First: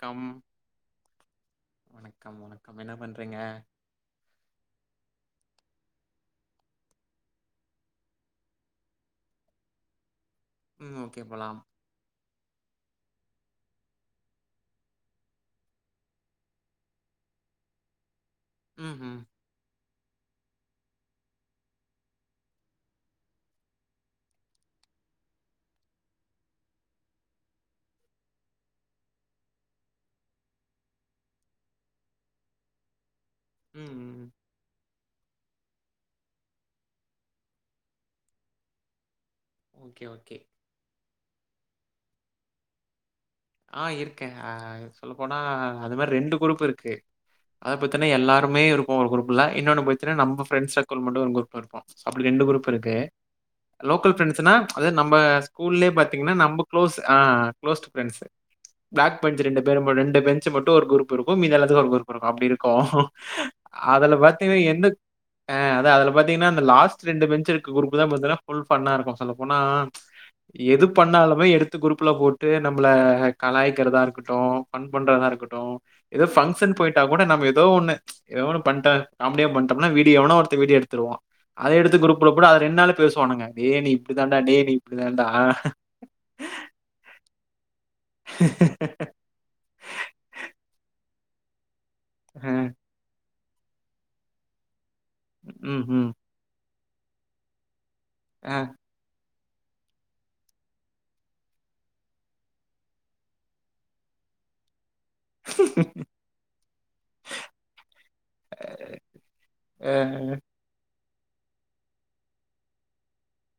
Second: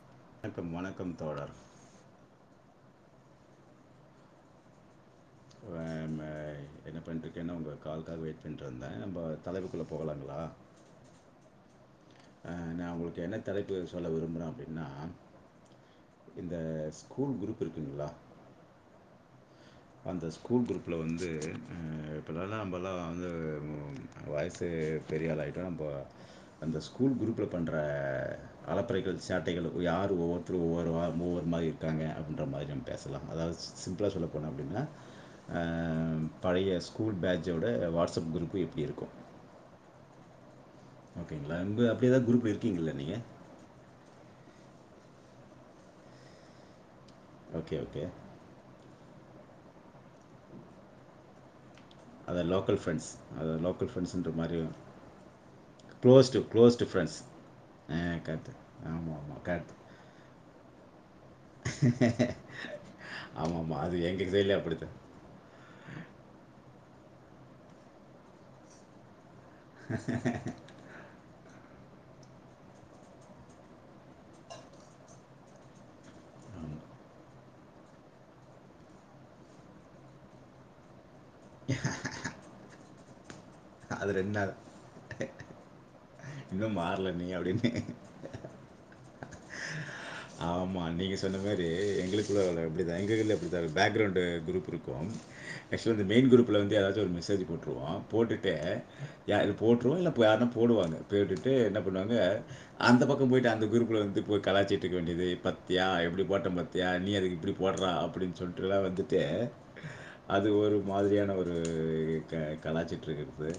Come வணக்கம் வணக்கம் தோழர் வணக்கம் வணக்கம் என்ன பண்றீங்க என்ன பண்ணிட்ரூக்கேன்னா உங்க கால்காக வெயிட் பண்ணிட்ருந்த நம்ம தலைப்புகுள்ள போகலாங்ளா ம் ஓகே போலாம் அ நா உங்களுக்கு என்ன தலைப்புகள் சொல்ல விரும்புறே அப்டின்னா இந்த ஸ்கூல் குரூப் இருக்குங்ளா ம்ஹும் அந்த ஸ்கூல் குரூப்புல வந்து இப்போலல்லா நம்பல்லா வந்து வாயஸு பெரியாளாயிட்டோ நம்போ அந்த ஸ்கூல் குரூப்ல பண்ற அலப்பறைகள் சேட்டைகள் யார் ஒவ்வொருத்தரு ஒவ்வொருவ்வொரு மாரி இருக்காங்க அப்டின்ற மாரி நம்ம பேசலா அதாது ம். சிம்ளா ம். சொல்ல போன அப்டின்னா ஆ பழைய ஸ்கூல் பேட்ஜ்ஜவிட வாட்ஸ்அப் குரூப்பு எப்படி இருக்கும் ஓகே ஓகே ஓகேங்களா இங்க அப்டியேதா குரூப்ல இருக்கீங்கல்ல நீங்க ஆ இருக்கே சொல்ல போனா அது மாரி ரெண்டு குரூப் இருக்கு அத ஓகே ஓகே பத்தின்ன எல்லா மே இருக்கு ஒரு குரூப்ல இன்னொன்னு போச்சுன்னா நம்ம பிரண்ஸ் சர்க்கிள் மட்டும் ஒரு குரூப்ல இருப்பொ அப்டி அதை ரெண்டு குரூப் லோக்கல் இருக்கு ஃப்ரெண்ட்ஸ் அதை லோக்கல் ஃப்ரெண்ட்ஸுன்ற பிரண்டஸ்னா மாதிரி அது நம்ம ஸ்கூல்லயே பாத்தீங்ன்னா க்ளோஸ்டு நம்ம க்ளோஸ்டு குளோஸ் ஆ ஃப்ரெண்ட்ஸ் அ க்ளோஸ்ட் ஆ ஃபிரண்ஸ்ஸு கரெக்ட் ஆமாம் பேக் பெஞ்ச் ஆமாம் ரெண்டு கரெக்ட் பேர் ரெண்டு பெஞ்சு மட்டு ஒரு குரூப் இருக்கு மீது எல்லத்துக்கு ஒரு குரூப் இருக்கு அப்டி இருக்கு ஆமா, ஆமா. அது அதுல எங்க பாத்தீங்க சைட்லயும் என்ன அப்படித்தான். ஆ அதா அதுல பாத்தீங்கன்னா அந்த லாஸ்ட் ரெண்டு பென்சுருக்க குரூப் தா பாத்தீங்கன்னா ஃபுல் ஃபன்னா இருக்கு சொல்ல போன எது பண்ணாலுமே எடுத்து குரூப்ல போட்டு நம்மள கலாயிக்கிறதா இருக்கட்டு ஃபண் பண்றதா இருக்கட்டு ஏதோ ஃபங்க்ஷன் ஆமா. போயிட்டா கூட நம்ம ஏதோ ஒண்ணு எதோ ஒன்னு பண்ட்டே காமெடியா பண்ட்டேனா வீடியோ எவனோ ஒருத்த வீடியோ எடுத்துருவா அத எடுத்து குரூப்ல போட அது ரெண்டு நாள்ல பேசுவானுங்க டே நீ அது இப்டி தாண்டா டே நீ இப்டி தாண்டா இன்னு மாற்ல நீ அப்டின்னு ஆமா நீங்க சொன்ன மாரி எங்களுக்குள்ள அ, [unintelligible] இப்டி எங்க இதுலயு அப்டித்தா பேக்ரவுண்ட் குரூப் இருக்கு ஆக்சுவலா ம்ஹ்ம். இந்த மெயின் குரூப் ல இருந்து ஏதாச்சு ஒரு மெசேஜ் போட்டுருவோ போட்டுட்டு அ, யா இது போட்டுருவோ இல்ல யாருன்னா போடுவாங்க போட்டுட்டு என்ன பண்ணுவாங்க அந்த பக்க போயிட்டு அந்த குரூப்ல வந்து போய் கலாச்சிட்டு இருக்க வேண்டியது பத்தியா எப்டி போட்ட பத்தியா நீ அதுக்கு இப்டி போடுலா அப்டின்னு சொல்ட்டுலா வந்துட்டு அ, அது ஒரு மாதிரியான ஒரு க கலாச்சிட்ருக்குறது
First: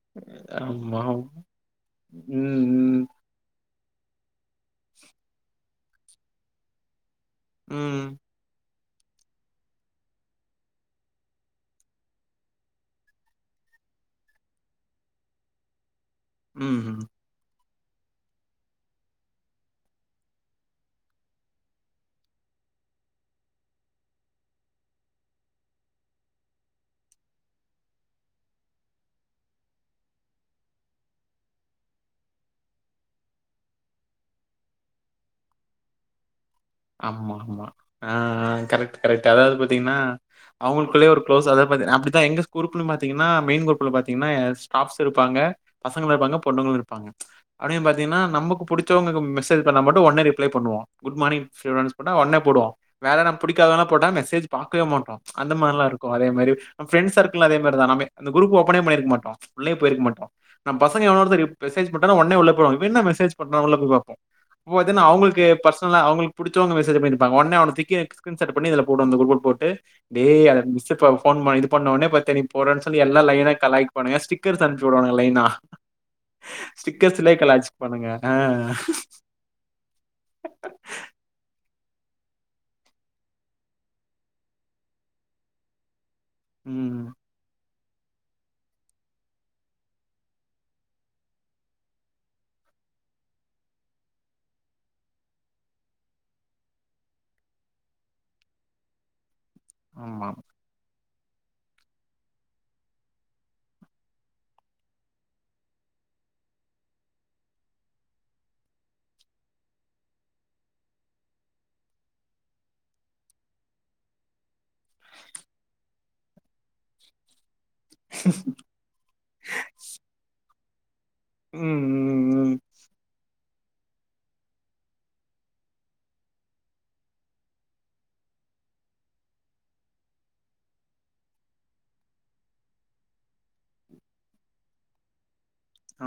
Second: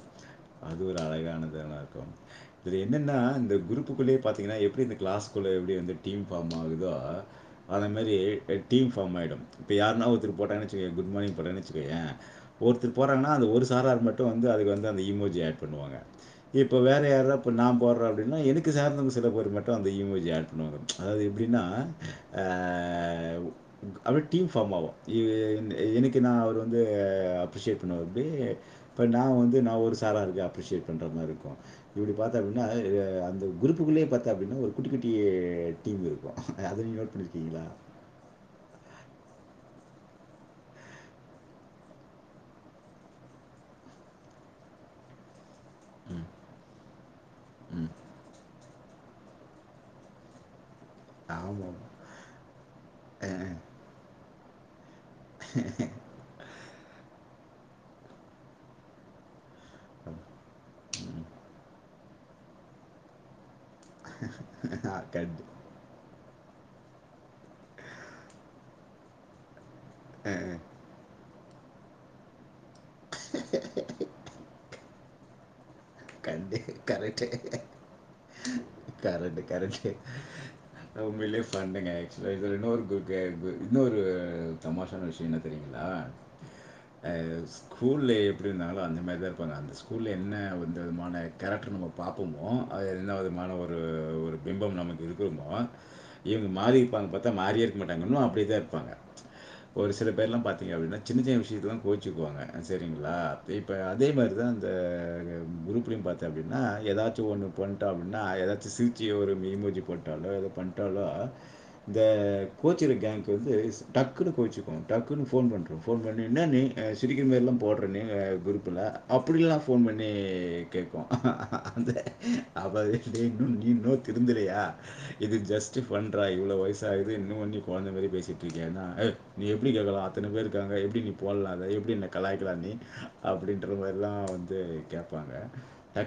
அது ஒரு ஆமா. அழகானதுல இருக்கு ம், இதுல ம், என்னன்னா இந்த குருப் புக்குள்ளேயே பாத்தீங்கன்னா எப்டி இந்த கிளாஸ்குள்ள எப்டி வந்து டீம் ஃபார்ம் ஆகுதோ அந்தமாரி ம், எட் டீம் ஃபார்ம் ஆயிடு இப்ப யாருன்னா ஒருத்த போட்டாங்கன்னு வச்சுகோயே குட்மார்னிங் போட்டானு வச்சுகோயே ஒருத்தர் போட்றாங்கன்னா அந்த ஒரு சாரார் மட்டு வந்து அதுக்கு வந்து அந்த இமோஜு ஆட் பண்ணுவாங்க இப்போ ம்ஹ்ம். வேறு யாரா இப்போ நா போடுறே அப்டின்னா எனக்கு சார்ந்தவங்க சில பேர் மட்டு அந்த இமோஜிய ஆட் பண்ணுவாங்க அதாவது எப்டின்னா ஆ உ அப்டியே டீம் ஃபார்ம் ஆகு இ ஈ எனக்கு நா அவர் வந்து அப்ரிஷியேட் பண்ணுவாப்படி இப்போ நா வந்து நா ஒரு சாராருக்கு அப்ரிஷியேட் பண்ற மார இருக்கு இப்டி பாத்தா அப்டின்னா ஆ அந்த குரூப்புக்குள்ளேயே பாத்தா அப்டின்னா ஒரு குட்டி குட்டி டீம் இருக்கு அத நீங்க நோட் பண்ணிருக்கீங்களா ஆ‌ ஆ கரெக்ட் கரெக்ட் அதாவது பாத்தீங்கன்னா அவங்களுக்குள்ளயே ஒரு குளோஸ் அதாவ பாத்தீங்க அப்டிதா எங்க குரூப்லயு பாத்தீங்கன்னா மெயின் குரூப்புல பாத்தீங்கன்னா ஸ்டாப்ஸ் இருப்பாங்க பசங்களு ம் இருப்பாங்க பொண்ணுங்களு இருப்பாங்க அப்டின்னு ம் பாத்தீங்கன்னா நமக்கு புடி சவங்கக்கு மெசேஜ் பண்ணா மட்டு உடனே ரிப்ளை பண்ணுவா குட் மார்னிங் சொல்லி ஆமாம் மெசேஜ் போட்டா அவ ஒடனே போடுவா வேற ஆ னா புடிக்காதவல்லா போட்டா மெசேஜ் பாக்கவே மாட்ற அந்த மாரி எல்லா இருக் கு அதே மாரி ஃப்ரெண்ட்ஸ் சர்க்களு அதே மாதிரி தா நாம அந்த குரூப் ஓப்பனே பண்ணிருக்க மாட்டோ உள்ளயே போயிருக்க ஆ. மாட்டோ நம் பசங்க எவனா ம். ஒருத்த ரிப் மெசேஜ் போட்டானா ஒடனே உள்ள போவாங்க இவ என்ன மெசேஜ் பண்ணா உள்ள போய் பாப்போ அப்போ ஆ, பாத்தின்னா கண்டு அவங்களுக்கு பர்சனலா அவங்களுக் படிச்சவங்க மெசேஜ் பண்ணிருப்பாங்க ஒடனே அவன தூக்கி ஸ்க்ரீன் ஷாட் பண்ணி இதுல போடுவாங்க இந்த குரூப்ல போட்டு ஆ, டேய் ஆ. அவ மிஸ் சுப்பா ஃபோன் பண்ணி இது பண்ண ஒடனே பாத்தெரியு போறேன்னு சொல்ல எல்ல லைனா கலாய் பாண்ணுங்க ஸ்டிக்கர்ஸ் அனுப்சு வுடுவாங்க லைனா கண்டு கரெக்டு ஸ்டிக்கர்லே காலாச்சு பானுங்க ஆ ரெண்டு கரெக்ட்டு உண்மையிலேயே ஃபண்ணுங்க ஆக்சுலா இன்னொரு [unintelligible] இன்னொரு தமாஷான விஷயொ என்ன சரிங்களா ம். அ ஸ்கூல்ல எப்டின்னாலு அந்த மாரிதா இருப்பாங்க அந்த ஸ்கூல்ல என்ன வந் இந்த விதமான கேரக்டர் நம்ம பாப்போமோ அது எந்த விதமான ஒரு ஒரு பிம்பம் நமக்கு இருக்கோமோ இவங்க மாறிப்பாங்க பாத்தா மாறியே இருக்க மாட்டாங்க இன்னு அப்டியேதா இருப்பாங்க ஒரு சில ஆமா. பேர்ல்லா பாத் திங்க அப்டின்னா சின்ன சின்ன விஷயத்துக்குலா கோச்சுக்குவாங்க சேரிங்களா இப்ப அதே மாரிதா அந்த குரூப்லயு பாத்த அப்டினா ஏதாச்சு ஒண்ணு பண்ட அப்டினா ஏதாச்சு சில்கீ ஒரு எமோஜி போட்டாலு ஏதோ பண் ட்டாலா இந்த கோச்சிற கேங்க்கு வந்து டக்குன்னு கோச்சுக்கும் டக்குன்னு ஃபோன் பண்றோம் ஃபோன் பண்ணி என்ன நீ அ சிரிக்கிர மேரிலாம் போடுறேன்னே குரூப்பில அப்டிலாம் ஃபோன் பண்ணி கேட்கும் ம், வந்து ம், ம். அவது இன்னும் நீ இன்னும் திருந்தலையா இது ஜஸ்ட் ஃபண்றா இவ்ளோ வயசு ஆகுது இன்னும் ஒன்னி குழந்தை மேரி பேசிட்டு இருக்கேன்ன்னா எ நீ எப்டி கேட்கலாம் அத்தனை பேருக்காங்க எப்டி நீ போடலாம் எப்டி என்னை கலாய்க்கலாம் நீ அப்டின்ற மாரிலாம் வந் து கேட்பாங்க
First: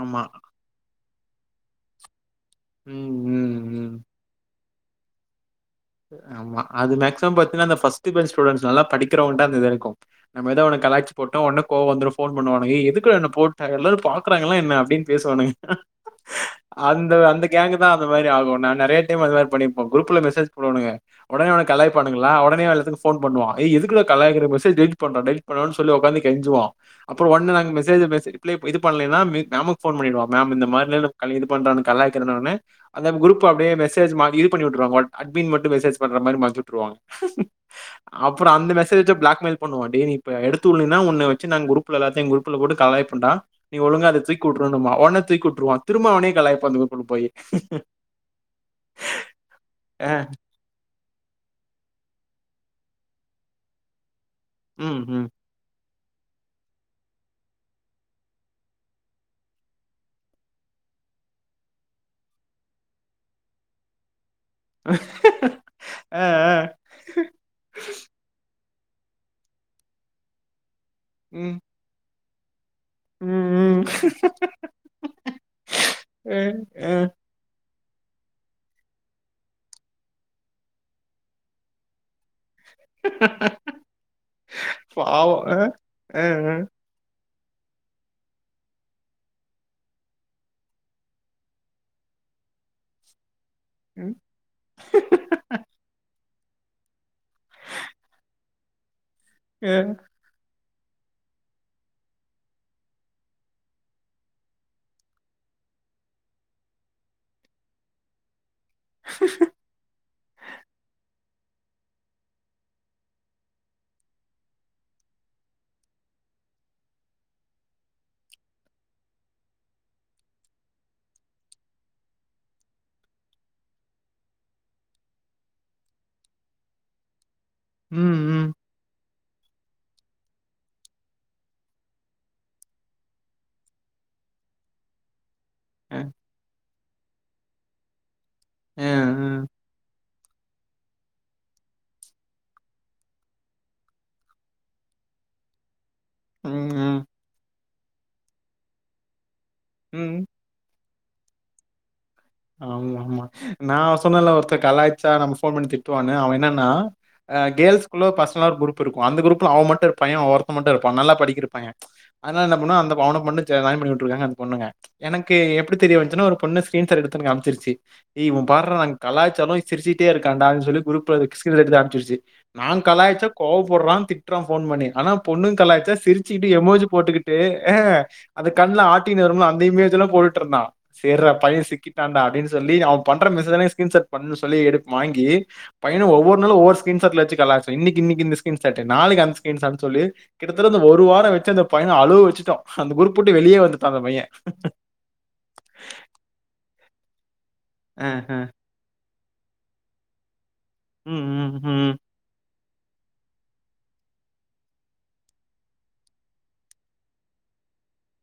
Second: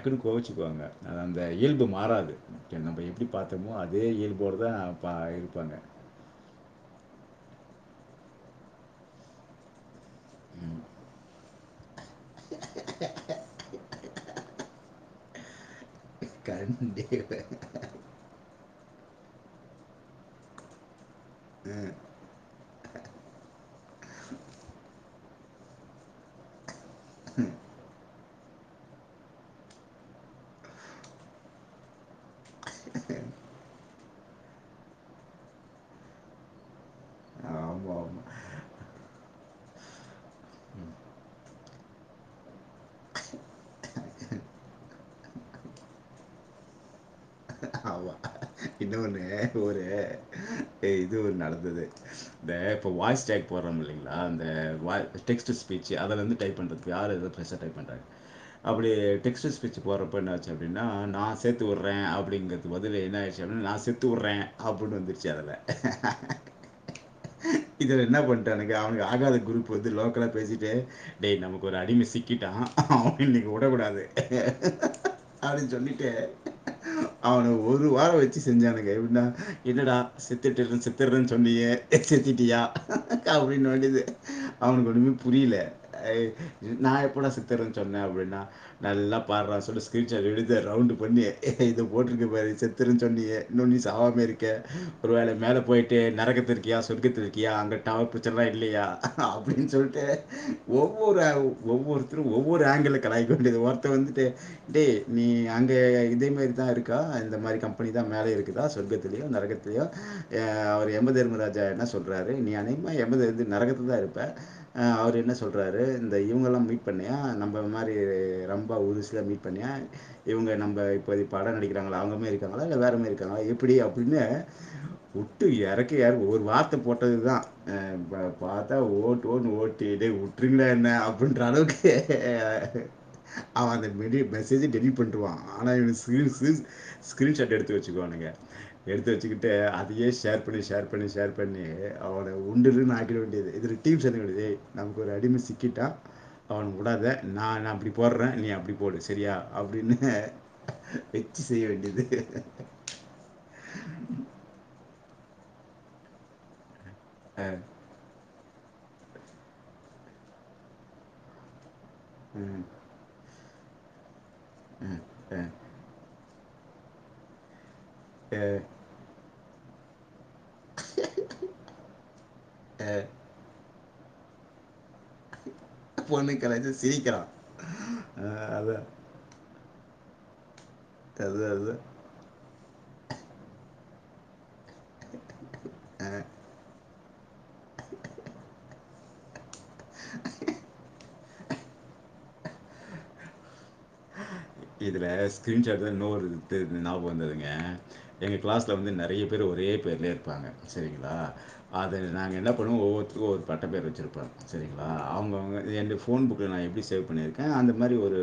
ஆமா. கோவிச்சுக்குவாங்க அந்த இயல்பு மாறாது ஒகே ம் டி ம், பாத்தோமோ ம். அதே இயல்போடதா ப இருப்பாங்க ஆமா அது மேக்சிமம் பாத்தீன்னா அந்த ஃபஸ்ட் பெஞ் ஸ்டூடென்ஸ் நல்ல படிக்கிறவன்ட்ட அந்த இது இருக்கும் நம்ம ஏதோ ஒண்ணு காலாய்ச்சு போட்டோம் உடனே கோவம் வந்துரும் போன் பண்ணுவானுங்க ஏ எதுக்குடா என்ன போட்ட எல்லாரும் பாக்குறாங்களா என்ன அப்பின்னு பேசு வானுங்க கண்டே அந்த மாரி ஆகும் நா நிறைய டைம் அது மாரி பண்ணிருப்ப குரூப்ல மெசேஜ் போடுவானுங்க உடனே அவன காலாய்பாண்ணுங்க உடனே எல்லத்துக்கு போன் பண்ணுவான் ஏ எதுக்குடா கலாய்க்குற மெசேஜ டெலிட் பன்றா டெலிட் பண்ணுடானு சொல்லி உக்காந்து கெஞ்சுவான் அப்பறம் ஒன்னே நாங்க மெசேஜ மெசே ரிப்ளை இது பண்ணலன்னா மேம்க்கு போன் பண்ணிடுவா மேம் இந்த மாரிலா க இது பண்றான் கலாய்க்குற உடனே அந்த குரூப் அப்டியே மெசஜ் மாரி இது பண்ணி விற்றுவாங்க வால் அட்மின் மட்டும் மெசேஜ் பண்ற மாரி மாத்தி விட்டுருவான் ஆமாம் ஆமாம் அப்பறம் அந்த மெசே ஜ் வச்சி பிளாக்மேல் பண்ணுவாே டேய் நீ இப்ப எடுத்துல்லனா உன்ன வச்சி நாங்க குரூப் எல்லாத்தையும் குரூப் குரூப் குள்ள போட்டு கலாய்போம்டா நீ ஒழுங்கா ஆத தூக்கிவிட்ரூன்போ உடனே தூக்கி உட்டுருவான் திரும்ப அவனே கலாய்பாங்க குரூப்ல போய் ஆமா இன்னொன்னு ஒரு ஆ. து இது நடந்தது இந்த இப்ப வாய்ஸ் டேக் போறோம் இல்லைங்களா இந்த வா ம், ம். டெக்ஸ்ட் பிச்சு அதுல இருந்து டைப் பண்றது யாரு அது பெருசா டைப் பண்றாங்க அப்டி டெஸ்ட் ஸ்பீச்க்கு போறப்ப என்னாச்சு அப்டின்னா ந சேர்த்துவுர வுற அப்டிங்கிறது பதிலு என்ன விஷம் நான் செத்து விடுறேன் அப்டின்னு வந்துருச்சு அதுல ஆ, ஆ. இதுல என்ன பண்ட்டானுக அவனுக்கு ஆகாத குரூப் வந்து லோக்கலா பேசிட்டு டேய் ம், நமக்கொரு அடிம சிக்கிட்டா அவன இன்னிக்கு விடக் ம், ம். கூடாது அப்டின்னு சொல்லிட்டு ஆ அவனை ஒரு வாரம் வச்சு செஞ்சானுங்க எப்டின்னா என்னடா சித்துட்டுறேன் சித்துடுறேன்னு சொன்னீயே எச்சதீட்டியா அப்டின் வேண்டியது அவனுக்கு ஒண்ணமே பாவம். அ, புரில அ, அ. நான் எப்படா செத் தரன்னு சொன்ன அப்டின்னா நல்லா பார்றா சொல்லி ஸ்க்ரீன் சாட் எடுத்து ரவுண்ட் பண்ணி இத போட்டிருக்க பாரு செத்துருன்னு சொன்னியே இன்னும் நீ ம், சாவாமே இருக் க ஒருவேளை மேல போயிட்டு நரகத்துல இருக்கியா சொர்கத்துல இருக்கியா அங்க டவர் பிரச்சனைலா இல்லையா அப்டின்னு அ. சொல்ட்டு ஒவ்வொரு ஒவ்வொருத்தரும் ஒவ்வொரு ஆங்கில்ல கலாய்க்க வேண்டியது ஒருத்தர் வந்துட்டு டேய் நீ அங்க இதே மாரி தான் இருக்கா இந்த மாரி கம்பெனி தான் மேல இருக் க்குதா சொர்க்கத்திலயும் நரகத்திலும் அவர் எமதர்மராஜா என்ன சொ சொல்றாரு நீ அனேகமா எமது வந்து நரகத்துலதா இருப்ப அவர் என்ன சொல்றாரு இந்த இவங்க எல்லாம் மீட் பண்ணியா நம்ம மாரி ரம்பா ஊர்வசிய மீட் பண்ணியா இவங்க நம்ம இப்போ பாடம் நடிக்கிறங்களா அவங்க மாரி இருக்காங்களா இல்ல வேறமாரி இருக்காங்களா எப்டி அப்டின்னு புட்டு எறக்கு எறக்கு ஒரு வார்த்த போட்டது தான் அ ம், வ ம். பார்த்தா ஓட்டு ஓட்டுனு ஓட்டிட்டு விட்டுங்க என்ன அப்படின்ற அளவுக்கு அவன் அந்த மெசேஜ் டெலிட் பண்ணிடுவான் ஆனா இவ அ, ஸ்கீன் ஸ்க்ரீன்ஷாட் எடுத்து வச்சுக்குவானுங்க அ, எடுத்து அ. வச்சுக்கிட்டு அதையே ஷேர் இப்படி ஷேர் பண்ணி ஷேர் பண்ணி அவன உண்டு இல்லன்னு ஆக்கிட வேண்டியது இதுல டீம்ஸ் என்ன வேண்டியது ஏய் நமக்கொரு அடிம சிக்கிட்டா அவன ம், ம். உடாத நா நா அப்படி போடுறே நீ அப்படி போடு சரியா அப்படின்னு அ ம். வச்சி செய்ய வேண்டியது ஆமா ஆமா நான் சொன்னல்ல ஒருத்தர் கலாயச்சா நம்ம ஃபோன் பண்ணி திட்டுவானு அவ என்னன்னா அ அஹ், கேல்ஸ் பெர்சனல்ல ஒரு குரூப் இருக்கு அந்த குரூப்ல அவன் மட்டும் பையன் ஒருத்த மட்டு இருப்பான் நல்லா படிக்கிற பையன் அதனால என்ன உம், பண்ணோ அந்த அவன மட்டு ஜாய்ன் பண்ணி விட்ருங்க அந்த பொண்ணுங்க உம், எனக்கு அஹ், எப்படி தெரிய வன்ச்சுனா ஒரு பொண்ணு ஸ்கீர்ஷாட் எடு அம்ச்சிருச்சு ஏ இவன் அஹ், பார்ரா கலாய்ச்சாலும் சிரிச்சிட்டே இருக்காண்ட குரூப் ல இருகர்த ஸ்க்ரீன்ஷா எட்த்து அன்ப்ச்சிர்ச்சி நாங் அஹ். கலாய்ச்சா கோவப்பட்றான் திட்றா ஃபோன் பண்ணி ஆனா பொண்ணு கலாயச்சா பொண்ணு சிரிச்சுக்கிட்டு கலாய்ச்சி எமோச்சு சிரிக்கிறான் போட்டுக்கிட்டு அஹ், அது கண்ல அதான் ஆ ஹாட்டின் வரும் ல அந்த இமோஜ் ல போட்டு இருந்தான் ச அது பையன் அது சிக்கிட்டு தாண்ட அப்படின்னு சொல்லி அவ பண்ற மெசேஜ்லாம் ஸ்கிரீன்ஷாட் பண்ணா சொல்லி எடுத்து வாங்கி பையன ஒவ்வொரு நாளும் ஒவ் ஸ்க்ரீன்ஷாட் ல வச்சி கலாய்ச்சோ இன்னிக்கி இந்ந ஸ்க்ரீன்ஷாட் நாளைக்கி அந்த ஸ்க்ரீன்ஷாட் சொல்லி கிட்டதட்ட அத ஒரு வாரோ வச்சு பையன அழுவ வச்சுட்டோ அந்த குரூப் விட்டு வெளியே வந்துட்டா அந்த பையன் இதில் ஸ்கிரீன்ஷாட் தா இன்னொரு இது ஞாபக வந்ததுங்க ஆ, எங்க ஆ. கிளாஸ் வந்து நிறைய பேர் ஒரே பேர்ல இருப்பாங்க சரிங்களா ம், ம், அத ம். நாங்க என்ன பண்ணுவோ ஒவ்வொருக்கு ஒரு பட்ட பேர் வைச்சிருப்போ சரிங்களா அவங்க அவங்க எண்டு ஃபோன் புக்கில் நா எப்படி சேவ் பண்ணியிருக்கே அந்த மாதிரி ஒரு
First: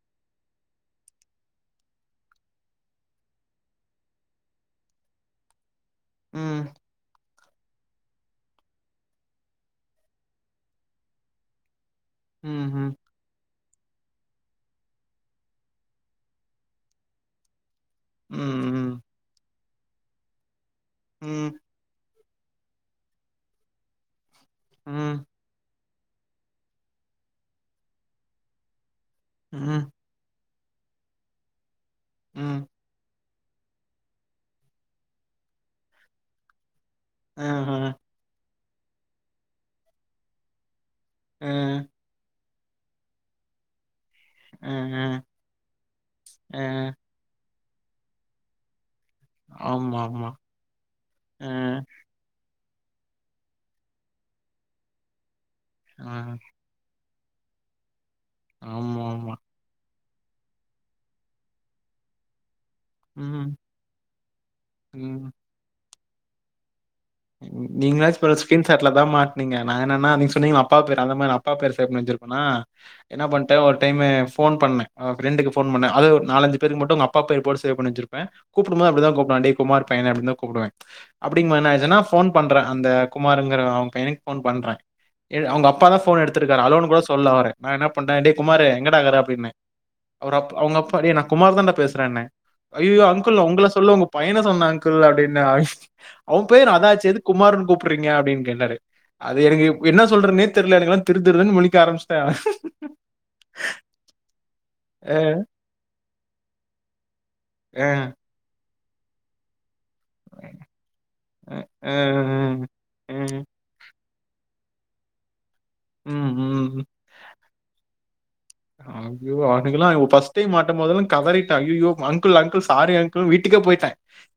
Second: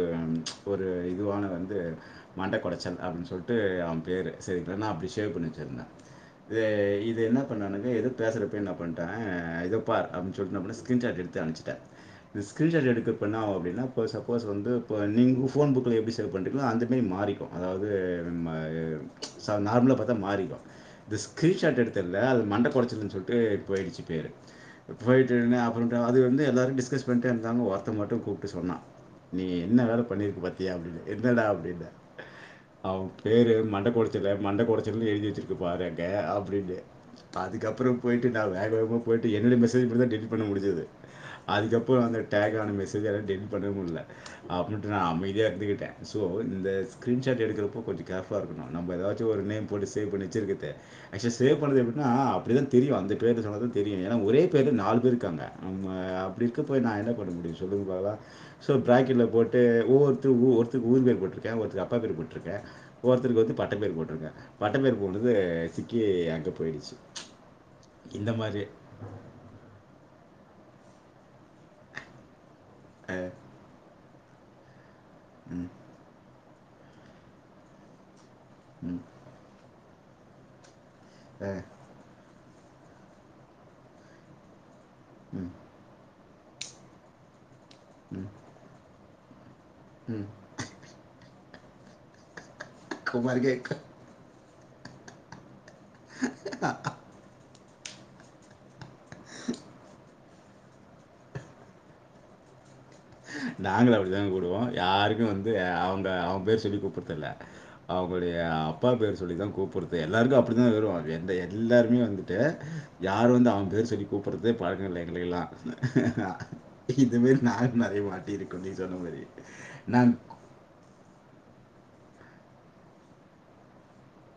ஒரு இதுவான வந்து மண்டகொடச்சல் அப்படின்னு சொல்லிட்டு அவன் பேரு சரி நா அப்படி ஷேவ் பண்ணி வச்சிருந்தே இத ம், இத என்ன பண்ணானுங்க எதுக்கு பேசுறப்ப என்ன பண்ட இதோ பார் அப்படின்னு ஸ்கிரீன்ஷாட் எடுத்து அனுப்ச்சிட்டே ஸ்கிரீன்ஷாட் ம்ஹ்ம். எடுக்க அப்பென்னாகு அப்படினா இப்போ சப்போஸ் வந்து நீ ஃபோன் புக்ல எப்டி இது பண்றீங்களோ அந்த டைம் மாறிக்கு அதாவது ம், ம். நார்மலா பார்த்தா மாறிக்கு இந்த ம், ஸ்கிரீன்ஷாட் எடுத்தல அது மண்டகொடச்சல்ன்னு சொல்லிட்டு போயிடுச்சு பேரு ம். போயி அப்ரோ அது வந்து எல்லார டிஸ்கஸ் பண்ணிட்டு இருந்தாக ஒருத்த மட்டு கூப்பிட்டு சொன்ன நீ என்ன ம், வேலை பண்ணிருக்க பாத்தியா அப்படின் என்னடா அப்டின்னே ம் அவன் பேரு மண்டக்கொடச்சல் மண்டக்கொடச்சல்ன்னு எழுதி வச்சிருக்குப்பா அங்க அப்படின்னு ஆஹா. அதுக்கப்றோ போய்ட்டு நா வேக வேகமாக போய்ட்டு என்னோட மெசேஜ் மட்டுந்தா டெலிட் பண்ண முடுஞ்சது ஆ, அதுக்கப்புறம் அந்த டேக்கான மெசேஜ் எல்லாம் டெல் பண்ணவே முடில ஆ, அப்படின்ட்டு நா ஆ, அமைதியா இருந்துக்கிட்டே ஸோ ஆ. இந்த ஸ்க்ரீன்ஷாட் எடுக்கறப்போ கொஞ்சோ கேர்ஃப் ஃபுல்லா இருக்கணு நம்மதாச்சு ஒரு நேம் போட்டு சேவ் ஆமாமா. பண்ணிச்சுருக்கத ஆ, சேவ் பண்ணது எப்டினா அப்டிதா தெரியு அந்த பேரு சொன்னதா தெரியு ஏன்னா ஒரே பேருல நாலு பேர் இருக்காங்க நம்ம ஆ. அப்டின் இருக்கப ப்போ நா என்ன பண்ண முடியு சொல்லுங்க பாக்கலா சோ ப்ராக்கெட்ல ஆமாமா. போட்டு ஒவ்வொருத்தொ ஒவ்வொருத் ஊர் பேர் போட்டிருக்கே ஒருக் அப்பா பேர் போட்ருக்கே ஒருத்தருக்கு ம், வந்து பட்ட பேரு போட்டருக்கே பட்டப்பேரு ம். போட்டது சிக்கி அங்க போயிடுச்சு நீங்களாச்சு இந்த பரவால மாதிரி ஸ்கீன் ஷாட்லதா மாட் நீங்க நா என்னன்னா நீங்க சொன்னீங்க அப்பா பேர் அந்த மாதிரி அப்பா பேரு சேவ் பண்ணி வச்சிருப்பாங்க அஹ், என்ன ஒரு டைமு ஃபோன் பண்ணே ஃபிரெண்ட்டுக்கு ம் ஃபோன் பண்ணே அது ஒரு நாலஞ்சு பேருக்கு மட்டு அவங்க அப்பா பேரு போட்டு சேவ் பன்னி வச்சிருப்பே கூப்புடும் போது ம் அப்படிதா கூப்புடுவே டே குமார் பையனே அப்படினுதா கூப்படுவே அப்படிங்கும்போது அஹ், என்ன ஆச்சுனா ஃபோன் பண்றே அந்த குமாருங்குற அவங்க பையனுக்கு ஃபோன் பண்றே ம் அவங்க அப்பாதா ஃபோன் எடுத் த்துருக்காரு அலோனு கூட சொல்ல அவரு நா என்ன பண்டே டேய் குமாரு எங்கடா இருக்குற அப்பிடினே ம் அப்பரோ அவங்க அப்பா நான் குமார தண்டா பேசுறேன்ன ஐயயோ அங்கிள் உங்க குமாருக்கு சொல்ல உங்க பையன சொன்னே அங்கிள் அப்படின்னு அவன் பெயர் அதாச்சே எதுக்கு குமார்ன்னு கூப்டுறீங்க அப்டின்னு கேட்டாரு அது எனக்கு என்ன சொல்றனே தெரியில எனக்கலாம் திரு திருன்னு முழிக்க ஆரம்பிச்சிட்டே நாங்கள அப்படித்தான் கூடுவோம் அ, யாருக்கும் வந்து அவங்க அவன் பேர் சொல்லி கூப்படுறதுல்ல அ, அவங்க அப்பா பேர் சொல்லிதான் கூப்பிடுறது எல்லாருக்கும் அப்படித்தான் வரும் எந்த அ, அ, எல்லாருமே வந்துட்டு அ, யாரும் வந்து அவன் பேர் சொல்லி கூப்புறதே பழக்க இல்ல எங்களுக்கெல்லாம் ம், ம். இந்த மேரி நானும் நெறைய மாட்டி இரு [unintelligible] ஃபர்ஸ்ட் டைம் மாட்டும் போதல்லும் கதறி ஐயையோ அங்குள் அங்குள் சாரி அங்குள் வீட்டுகே போயிட்டே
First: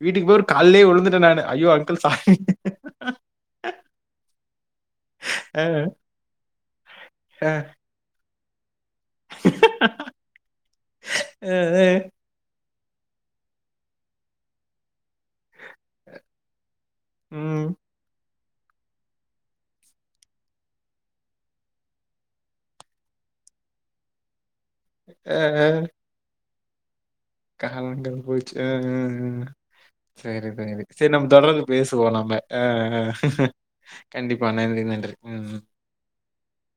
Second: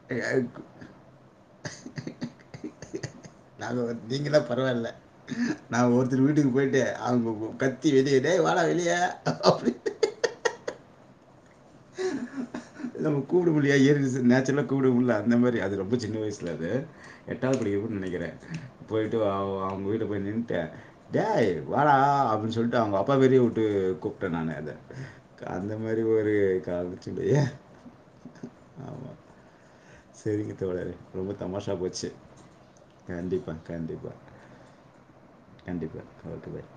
வீட்டுக்கு போய் ஒரு காலேயே வுழுந்துட்டேன் நான் ஐயோ அங்குள் சாரி நாங்க வந் நீங்கதா பரவாயில்ல அ, நா ஒருத்தர் வீட்டுக்கு போயிட்டு அ, அவுங்க கத் தி வெளிய டேய் வாட வெளிய அப்படி அ அ நம்ம கூப்புட முட்லயா ஏ [unintelligible] நேச்சுரலா கூப்புட முட்ல இந்த மாரி அது ரொம்ப சின்ன வயசுல அது எட்டாவ்து ம். படிக்கு நினைக்கிறேன் போயிட்டு அவ அவங்க வீட்ட போய் நின்ட்டேன் டேய் வாடா அப்படின்னு சொல்லிட்டு அவங்க அப்பா பெயரையே விட்டு கூப்பிட்டேன் நான் அத அ, அந்த அ. மாரி ஒரு கால் மச்சு இல்லயே காலங்கள் போச்சு அ சரி சரிங்க தோ தோழர் [unintelligible] சரி நம்ம ரொம்ப தொடர்ந்து தமாஷா போச்சு பேசுவோம் நம்ம ஆ கண்டிப்பா நன்றி நன்றி ம். ம். கண்டிப்பா [unintelligible]